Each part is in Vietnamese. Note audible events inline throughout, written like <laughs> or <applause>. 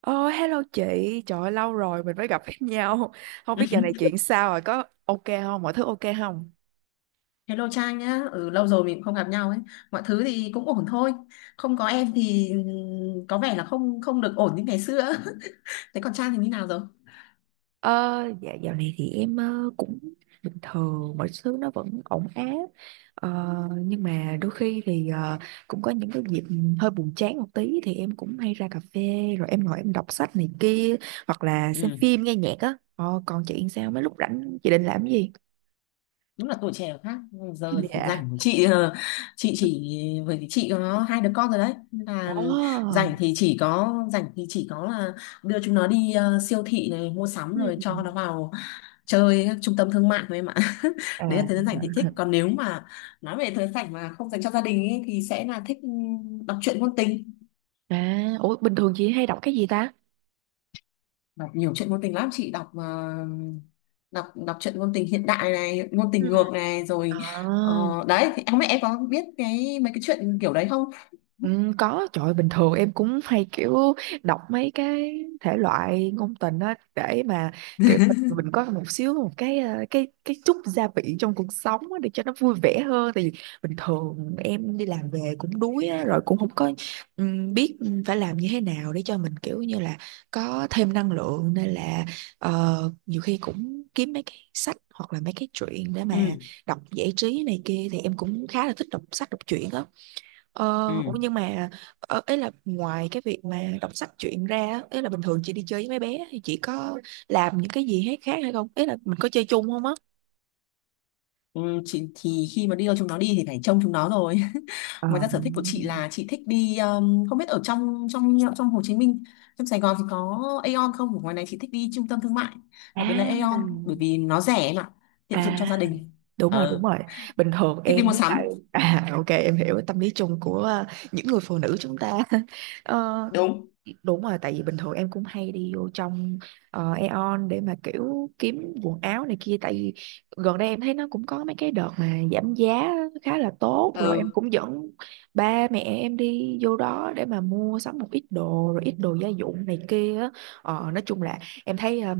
Ôi, hello chị, trời ơi, lâu rồi mình mới gặp <laughs> nhau. Không biết giờ này <laughs> chuyện sao rồi, có ok không, mọi thứ ok không? Hello Trang nhá, ừ, lâu rồi mình cũng không gặp nhau ấy. Mọi thứ thì cũng ổn thôi. Không có em thì có vẻ là không không được ổn như ngày xưa. <laughs> Thế còn Trang thì như nào rồi? Ờ, dạ dạo này thì em cũng bình thường, mọi thứ nó vẫn ổn áp. Ờ, nhưng mà đôi khi thì cũng có những cái dịp hơi buồn chán một tí thì em cũng hay ra cà phê, rồi em ngồi em đọc sách này kia hoặc là xem Ừ, phim nghe nhạc á. Ờ, còn chị sao, mấy lúc rảnh chị định làm cái gì? đúng là tuổi trẻ khác. Giờ thì Dạ. rảnh chị chỉ bởi vì chị có hai đứa con rồi đấy. Nên Ồ. là rảnh thì chỉ có là đưa chúng nó đi siêu thị này mua sắm Ừ. rồi cho nó vào chơi các trung tâm thương mại thôi em ạ. <laughs> Đấy là À. thời gian rảnh thì thích, còn nếu mà nói về thời gian rảnh mà không dành cho gia đình ấy, thì sẽ là thích đọc truyện ngôn tình. À, ủa bình thường chị hay đọc cái gì ta? Đọc nhiều truyện ngôn tình lắm. Chị đọc đọc đọc truyện ngôn tình hiện đại này, ngôn Ừ. tình ngược này, rồi À. ờ, đấy thì không biết em có biết cái mấy cái chuyện kiểu đấy không? Ừ, có, trời ơi, bình thường em cũng hay kiểu đọc mấy cái thể loại ngôn tình á, để mà kiểu mình, <laughs> mình có một xíu, một cái chút gia vị trong cuộc sống á, để cho nó vui vẻ hơn. Tại vì bình thường em đi làm về cũng đuối á, rồi cũng không có biết phải làm như thế nào để cho mình kiểu như là có thêm năng lượng. Nên là nhiều khi cũng kiếm mấy cái sách hoặc là mấy cái truyện để mà Ừ. đọc giải trí này kia, thì em cũng khá là thích đọc sách đọc truyện á. Ờ, ủa, Ừ. nhưng mà ấy là ngoài cái việc mà đọc sách truyện ra á, ấy là bình thường chị đi chơi với mấy bé thì chị có làm những cái gì hết khác hay không? Ấy là mình có chơi chung không á? Ừ, chị thì khi mà đi đâu chúng nó đi thì phải trông chúng nó rồi. Ờ. <laughs> Ngoài ra sở thích của chị là chị thích đi, không biết ở trong trong trong Hồ Chí Minh, trong Sài Gòn thì có Aeon không, ở ngoài này chị thích đi trung tâm thương mại, đặc biệt là À, Aeon bởi vì nó rẻ em ạ, tiện dụng cho à, gia đình. đúng rồi, đúng ờ rồi, bình thường Thích đi em mua với lại, sắm. à, ok em hiểu tâm lý chung của những người phụ nữ chúng ta. <laughs> Ờ, Đúng. đúng rồi, tại vì bình thường em cũng hay đi vô trong Aeon để mà kiểu kiếm quần áo này kia, tại vì gần đây em thấy nó cũng có mấy cái đợt mà giảm giá khá là tốt, rồi em Ừ. cũng dẫn ba mẹ em đi vô đó để mà mua sắm một ít đồ rồi ít đồ gia dụng này kia á. Ờ, nói chung là em thấy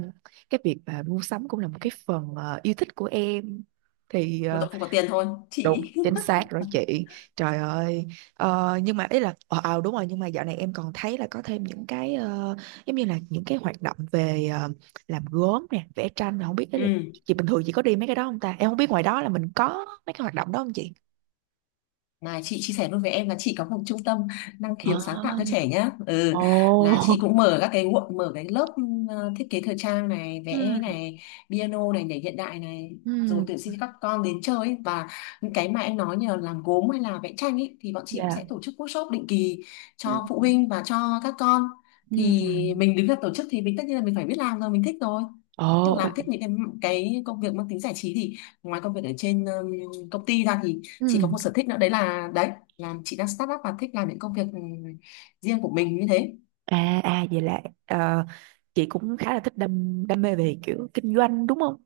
cái việc mà mua sắm cũng là một cái phần yêu thích của em thì Một ờ, tội không có tiền thôi Đúng, chị. chính xác rồi chị. Trời ơi. Ờ, nhưng mà ý là đúng rồi, nhưng mà dạo này em còn thấy là có thêm những cái giống như là những cái hoạt động về làm gốm nè, vẽ tranh, mà không biết <laughs> đấy là, Ừ. chị bình thường chị có đi mấy cái đó không ta? Em không biết ngoài đó là mình có mấy cái hoạt động đó không chị? Này, chị chia sẻ luôn với em là chị có một trung tâm năng khiếu sáng tạo À, cho trẻ nhá. ồ. Ừ, là chị cũng <laughs> mở các cái nguộn, mở cái lớp thiết kế thời trang này, vẽ Ừ, này, piano này, nhảy hiện đại này, rồi ừ, tuyển sinh cho các con đến chơi ấy. Và những cái mà em nói như là làm gốm hay là vẽ tranh ấy thì bọn chị cũng dạ. sẽ tổ chức workshop định kỳ Ừ, cho phụ huynh và cho các con. ừ. Thì mình đứng ra tổ chức thì mình tất nhiên là mình phải biết làm rồi, mình thích rồi. Ồ, Tức là à, làm thích những cái công việc mang tính giải trí, thì ngoài công việc ở trên công ty ra thì chị có ừ. một sở thích nữa, đấy là chị đang start up và thích làm những công việc riêng của mình như thế. À, vậy là chị cũng khá là thích đam đam mê về kiểu kinh doanh đúng không?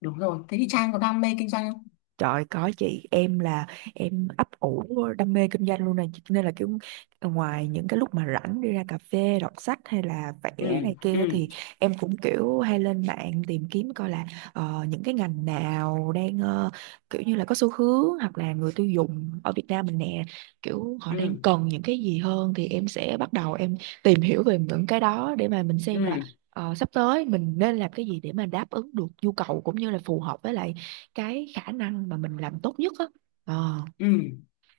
Đúng rồi, thế thì Trang có đam mê kinh doanh không? Trời có chị, em là em ấp ủ đam mê kinh doanh luôn này, cho nên là kiểu ngoài những cái lúc mà rảnh đi ra cà phê đọc sách hay là Ừ. vẽ này kia Ừ. thì em cũng kiểu hay lên mạng tìm kiếm coi là những cái ngành nào đang kiểu như là có xu hướng, hoặc là người tiêu dùng ở Việt Nam mình nè kiểu họ đang Ừ. cần những cái gì hơn, thì em sẽ bắt đầu em tìm hiểu về những cái đó để mà mình xem là Ừ. Sắp tới mình nên làm cái gì để mà đáp ứng được nhu cầu cũng như là phù hợp với lại cái khả năng mà mình làm tốt nhất á. Ờ. Ừ.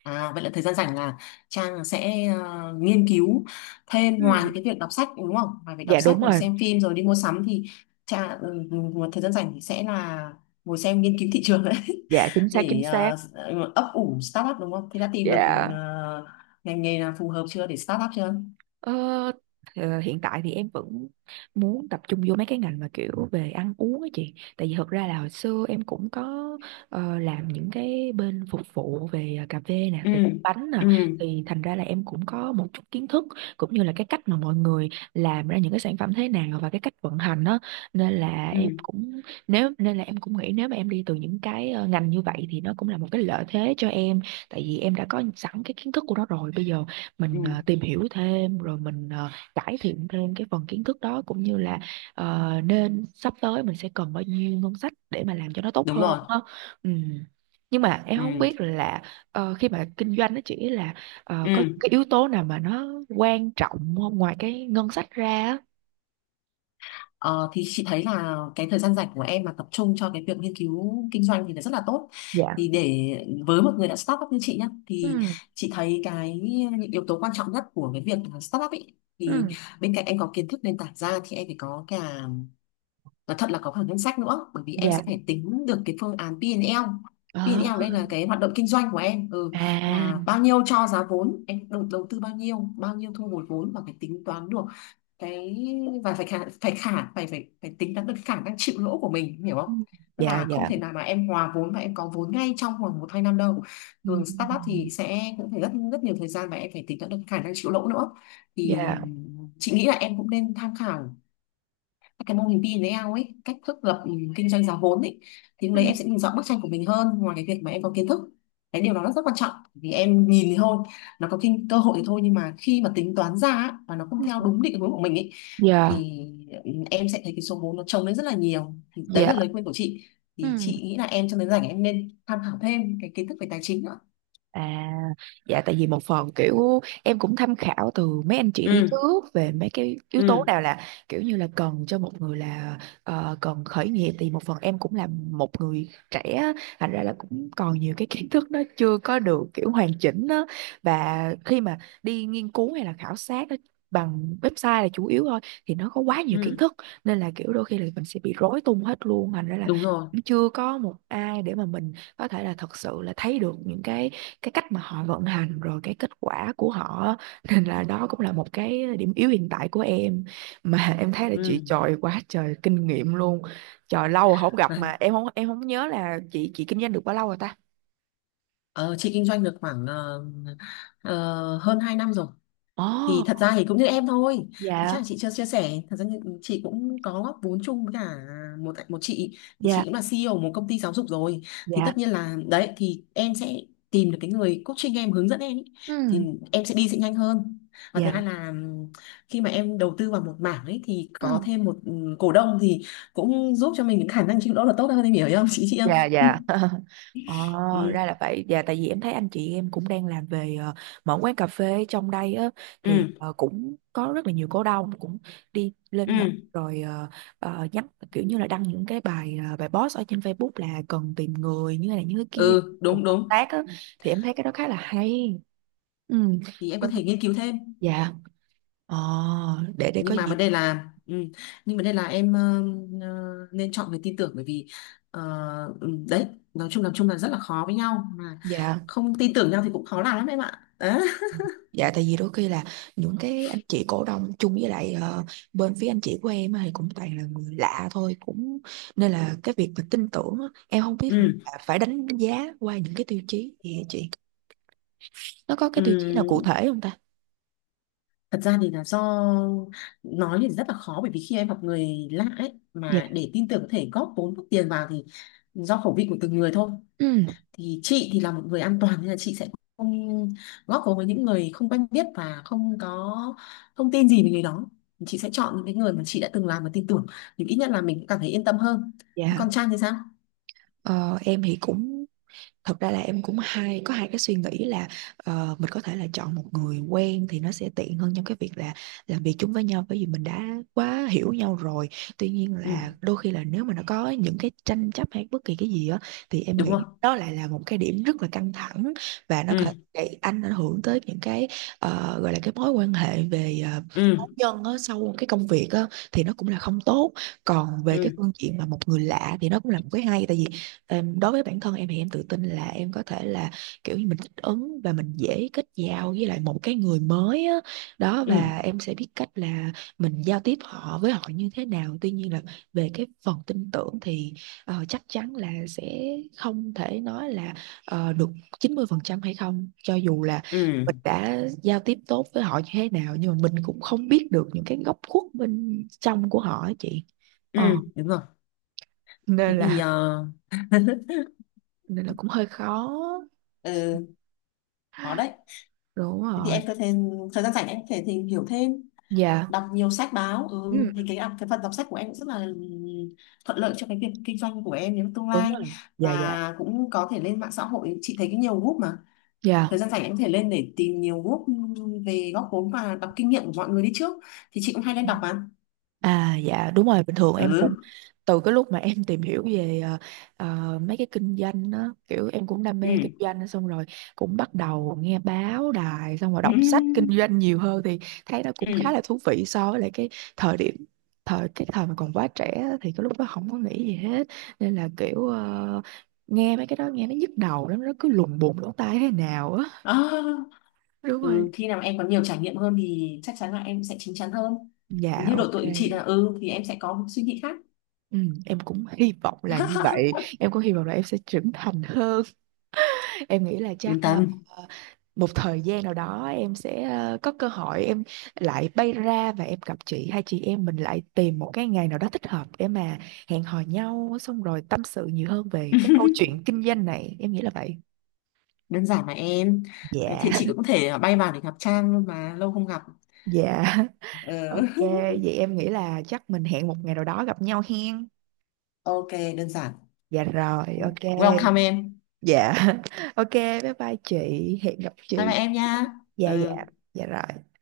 À, vậy là thời gian rảnh là Trang sẽ nghiên cứu thêm ngoài Ừ. những cái việc đọc sách, đúng không, ngoài việc Dạ, đọc đúng sách rồi rồi. xem phim rồi đi mua sắm thì Trang, một thời gian rảnh thì sẽ là ngồi xem nghiên cứu thị trường đấy. Dạ, chính <laughs> xác, chính Để xác. Ấp ủ startup đúng không, thì đã tìm được Dạ. ờ, ngành nghề nào phù hợp chưa để startup chưa? Ờ, Hiện tại thì em vẫn muốn tập trung vô mấy cái ngành mà kiểu về ăn uống á chị, tại vì thật ra là hồi xưa em cũng có làm những cái bên phục vụ về cà phê nè, Ừ. về bánh nè, Ừ. thì thành ra là em cũng có một chút kiến thức, cũng như là cái cách mà mọi người làm ra những cái sản phẩm thế nào và cái cách vận hành đó, nên là em Ừ. cũng nghĩ nếu mà em đi từ những cái ngành như vậy thì nó cũng là một cái lợi thế cho em, tại vì em đã có sẵn cái kiến thức của nó rồi. Bây giờ Ừ. mình tìm hiểu thêm, rồi mình cải thiện thêm cái phần kiến thức đó, cũng như là nên sắp tới mình sẽ cần bao nhiêu ngân sách để mà làm cho nó tốt Đúng hơn rồi. đó. Ừ. Nhưng mà em không Ừ. biết là khi mà kinh doanh nó chỉ là Ừ. có cái yếu tố nào mà nó quan trọng không ngoài cái ngân sách ra á? Ờ, thì chị thấy là cái thời gian rảnh của em mà tập trung cho cái việc nghiên cứu kinh doanh thì nó rất là tốt. Thì Dạ. để, với một người đã start up như chị nhá, thì Ừ. chị thấy cái những yếu tố quan trọng nhất của cái việc là start up ấy, thì Ừ. bên cạnh em có kiến thức nền tảng ra thì em phải có cả, nói thật là có cả ngân sách nữa, bởi vì em Dạ. sẽ phải tính được cái phương án P&L. Ờ, P&L đây là cái hoạt động kinh doanh của em, à. là bao nhiêu cho giá vốn, em đầu tư bao nhiêu, bao nhiêu thu hồi vốn, và phải tính toán được cái, và phải tính toán được khả năng chịu lỗ của mình, em hiểu không? Ừ. Tức Dạ là không dạ. thể nào mà em hòa vốn và em có vốn ngay trong vòng một hai năm đâu. Ừ. Thường startup thì sẽ cũng phải rất rất nhiều thời gian, và em phải tính toán được khả năng chịu lỗ nữa. Thì Dạ. chị nghĩ là em cũng nên tham khảo cái mô hình pin với ao ấy, cách thức lập kinh doanh giá vốn ấy, thì lúc Ừ. đấy em sẽ nhìn rõ bức tranh của mình hơn, ngoài cái việc mà em có kiến thức. Cái điều đó nó rất quan trọng, vì em nhìn thì thôi, nó có cơ hội thì thôi, nhưng mà khi mà tính toán ra á, và nó không theo Ừ. đúng định hướng của mình ấy, Dạ. thì em sẽ thấy cái số vốn nó chồng lên rất là nhiều. Thì đấy Dạ. là lời khuyên của chị. Thì Ừ. chị nghĩ là em trong đến rảnh em nên tham khảo thêm cái kiến thức về tài chính nữa. À, dạ, tại vì một phần kiểu em cũng tham khảo từ mấy anh chị đi Ừ. trước về mấy cái yếu tố Ừ. nào là kiểu như là cần cho một người là cần khởi nghiệp, thì một phần em cũng là một người trẻ á, thành ra là cũng còn nhiều cái kiến thức nó chưa có được kiểu hoàn chỉnh đó. Và khi mà đi nghiên cứu hay là khảo sát á, bằng website là chủ yếu thôi, thì nó có quá nhiều kiến Ừ. thức, nên là kiểu đôi khi là mình sẽ bị rối tung hết luôn, thành ra là Đúng rồi. cũng chưa có một ai để mà mình có thể là thật sự là thấy được những cái cách mà họ vận hành rồi cái kết quả của họ, nên là đó cũng là một cái điểm yếu hiện tại của em mà. <laughs> Em thấy là Ừ. chị trời quá trời kinh nghiệm luôn, trời lâu rồi không gặp Đấy. mà em không nhớ là chị kinh doanh được bao lâu rồi ta? Ờ, chị kinh doanh được khoảng hơn 2 năm rồi. Ồ. Thì thật ra thì cũng như em thôi. Thì chắc là Dạ chị chưa chia sẻ, thật ra thì chị cũng có góp vốn chung với cả một một chị, thì dạ chị cũng là CEO một công ty giáo dục rồi. Thì dạ, tất nhiên là đấy, thì em sẽ tìm được cái người coaching em, hướng dẫn em ý. Thì ừ, em sẽ đi sẽ nhanh hơn. Và thứ hai dạ, là khi mà em đầu tư vào một mảng ấy thì có ừ. thêm một cổ đông thì cũng giúp cho mình những khả năng chịu lỗ là tốt hơn, em hiểu không Chị không. Dạ dạ. <laughs> ờ, Ừ. ra là vậy, dạ, tại vì em thấy anh chị em cũng đang làm về mở quán cà phê trong đây á, thì Ừ. Cũng có rất là nhiều cổ đông cũng đi lên mạng Ừ. rồi nhắn kiểu như là đăng những cái bài post ở trên Facebook là cần tìm người như thế này như thế kia Ừ. cùng Đúng, hợp đúng. tác á, thì em thấy cái đó khá là hay. Ừ. Thì em có thể nghiên cứu thêm. Dạ, ờ, để nhưng có mà gì. vấn đề là ừ, nhưng vấn đề là em nên chọn người tin tưởng, bởi vì ờ, đấy, nói chung là rất là khó, với nhau mà Dạ. không tin tưởng nhau thì cũng khó làm lắm em ạ, đấy. Dạ, tại vì đôi khi là những cái anh chị cổ đông chung với lại bên phía anh chị của em á thì cũng toàn là người lạ thôi, cũng nên là cái việc mà tin tưởng á, em không biết là Ừ. phải đánh giá qua những cái tiêu chí gì hả chị, nó có cái Ừ. tiêu chí nào cụ thể không ta? Thật ra thì là do, nói thì rất là khó, bởi vì khi em gặp người lạ ấy Dạ. mà để tin tưởng có thể góp vốn, góp tiền vào, thì do khẩu vị của từng người thôi. Ừ, Thì chị thì là một người an toàn, nên là chị sẽ không góp vốn với những người không quen biết và không có thông tin gì về người đó. Chị sẽ chọn những cái người mà chị đã từng làm và tin tưởng, thì ít nhất là mình cũng cảm thấy yên tâm hơn. dạ. Còn Trang thì sao? Ờ, em thì cũng, thật ra là em cũng hay có hai cái suy nghĩ là mình có thể là chọn một người quen thì nó sẽ tiện hơn trong cái việc là làm việc chung với nhau bởi vì mình đã quá hiểu nhau rồi. Tuy nhiên Ừ. là đôi khi là nếu mà nó có những cái tranh chấp hay bất kỳ cái gì á thì em Đúng nghĩ rồi. đó lại là một cái điểm rất là căng thẳng và nó Ừ. có để ảnh hưởng tới những cái gọi là cái mối quan hệ về cá Ừ. nhân á, sau cái công việc á, thì nó cũng là không tốt. Còn về Ừ. cái phương diện mà một người lạ thì nó cũng là một cái hay, tại vì đối với bản thân em thì em tự tin là em có thể là kiểu như mình thích ứng và mình dễ kết giao với lại một cái người mới á. Đó, Ừ. và em sẽ biết cách là mình giao tiếp họ với họ như thế nào. Tuy nhiên là về cái phần tin tưởng thì chắc chắn là sẽ không thể nói là được 90% hay không, cho dù là Ừ. mình đã giao tiếp tốt với họ như thế nào nhưng mà mình cũng không biết được những cái góc khuất bên trong của họ á chị. Ừ. Ờ, Đúng rồi. Thế nên thì là nên là cũng hơi khó, ừ, có đấy. đúng Thế thì rồi. Ờ. em có thể, thời gian rảnh em có thể tìm hiểu thêm, Dạ. đọc nhiều sách báo, Ừ. Ừ. thì cái phần đọc sách của em cũng rất là thuận lợi cho cái việc kinh doanh của em trong tương Đúng lai. rồi. Dạ dạ Và cũng có thể lên mạng xã hội, chị thấy cái nhiều group mà, thời dạ, gian rảnh em có thể lên để tìm nhiều group về góp vốn và đọc kinh nghiệm của mọi người đi trước, thì chị cũng hay lên đọc mà. à, dạ, đúng rồi, bình thường em cũng Ừ. từ cái lúc mà em tìm hiểu về mấy cái kinh doanh đó, kiểu em cũng đam mê kinh Ừ. doanh xong rồi cũng bắt đầu nghe báo đài xong rồi Ừ. đọc sách kinh doanh nhiều hơn, thì thấy nó cũng khá là Ừ, thú vị so với lại cái thời điểm thời cái thời mà còn quá trẻ á, thì cái lúc đó không có nghĩ gì hết, nên là kiểu nghe mấy cái đó nghe nó nhức đầu lắm, nó cứ lùng bùng lỗ tai thế nào á. <laughs> à, Đúng rồi. ừ. Khi nào em có nhiều trải nghiệm hơn thì chắc chắn là em sẽ chín chắn hơn, Dạ, như độ ok. tuổi của chị là thì em sẽ có một suy nghĩ khác. Ừ, em cũng hy vọng là như vậy. <laughs> Em cũng hy vọng là em sẽ trưởng thành hơn. Em nghĩ là chắc Yên tâm. một thời gian nào đó em sẽ có cơ hội, em lại bay ra và em gặp chị, hai chị em mình lại tìm một cái ngày nào đó thích hợp để mà hẹn hò nhau xong rồi tâm sự nhiều hơn về cái câu <laughs> chuyện kinh doanh này, em nghĩ là vậy. Đơn giản mà em, có thể Dạ chị cũng có thể bay vào để gặp Trang luôn mà, lâu không gặp. dạ. <laughs> Ok, Ừ. <laughs> vậy em nghĩ là chắc mình hẹn một ngày nào đó gặp nhau hen. Ok, đơn giản. Dạ rồi, ok. Welcome em. Dạ. <laughs> Ok, bye bye chị. Hẹn gặp Bye bye chị. em nha. Ừ. Dạ dạ. Dạ rồi.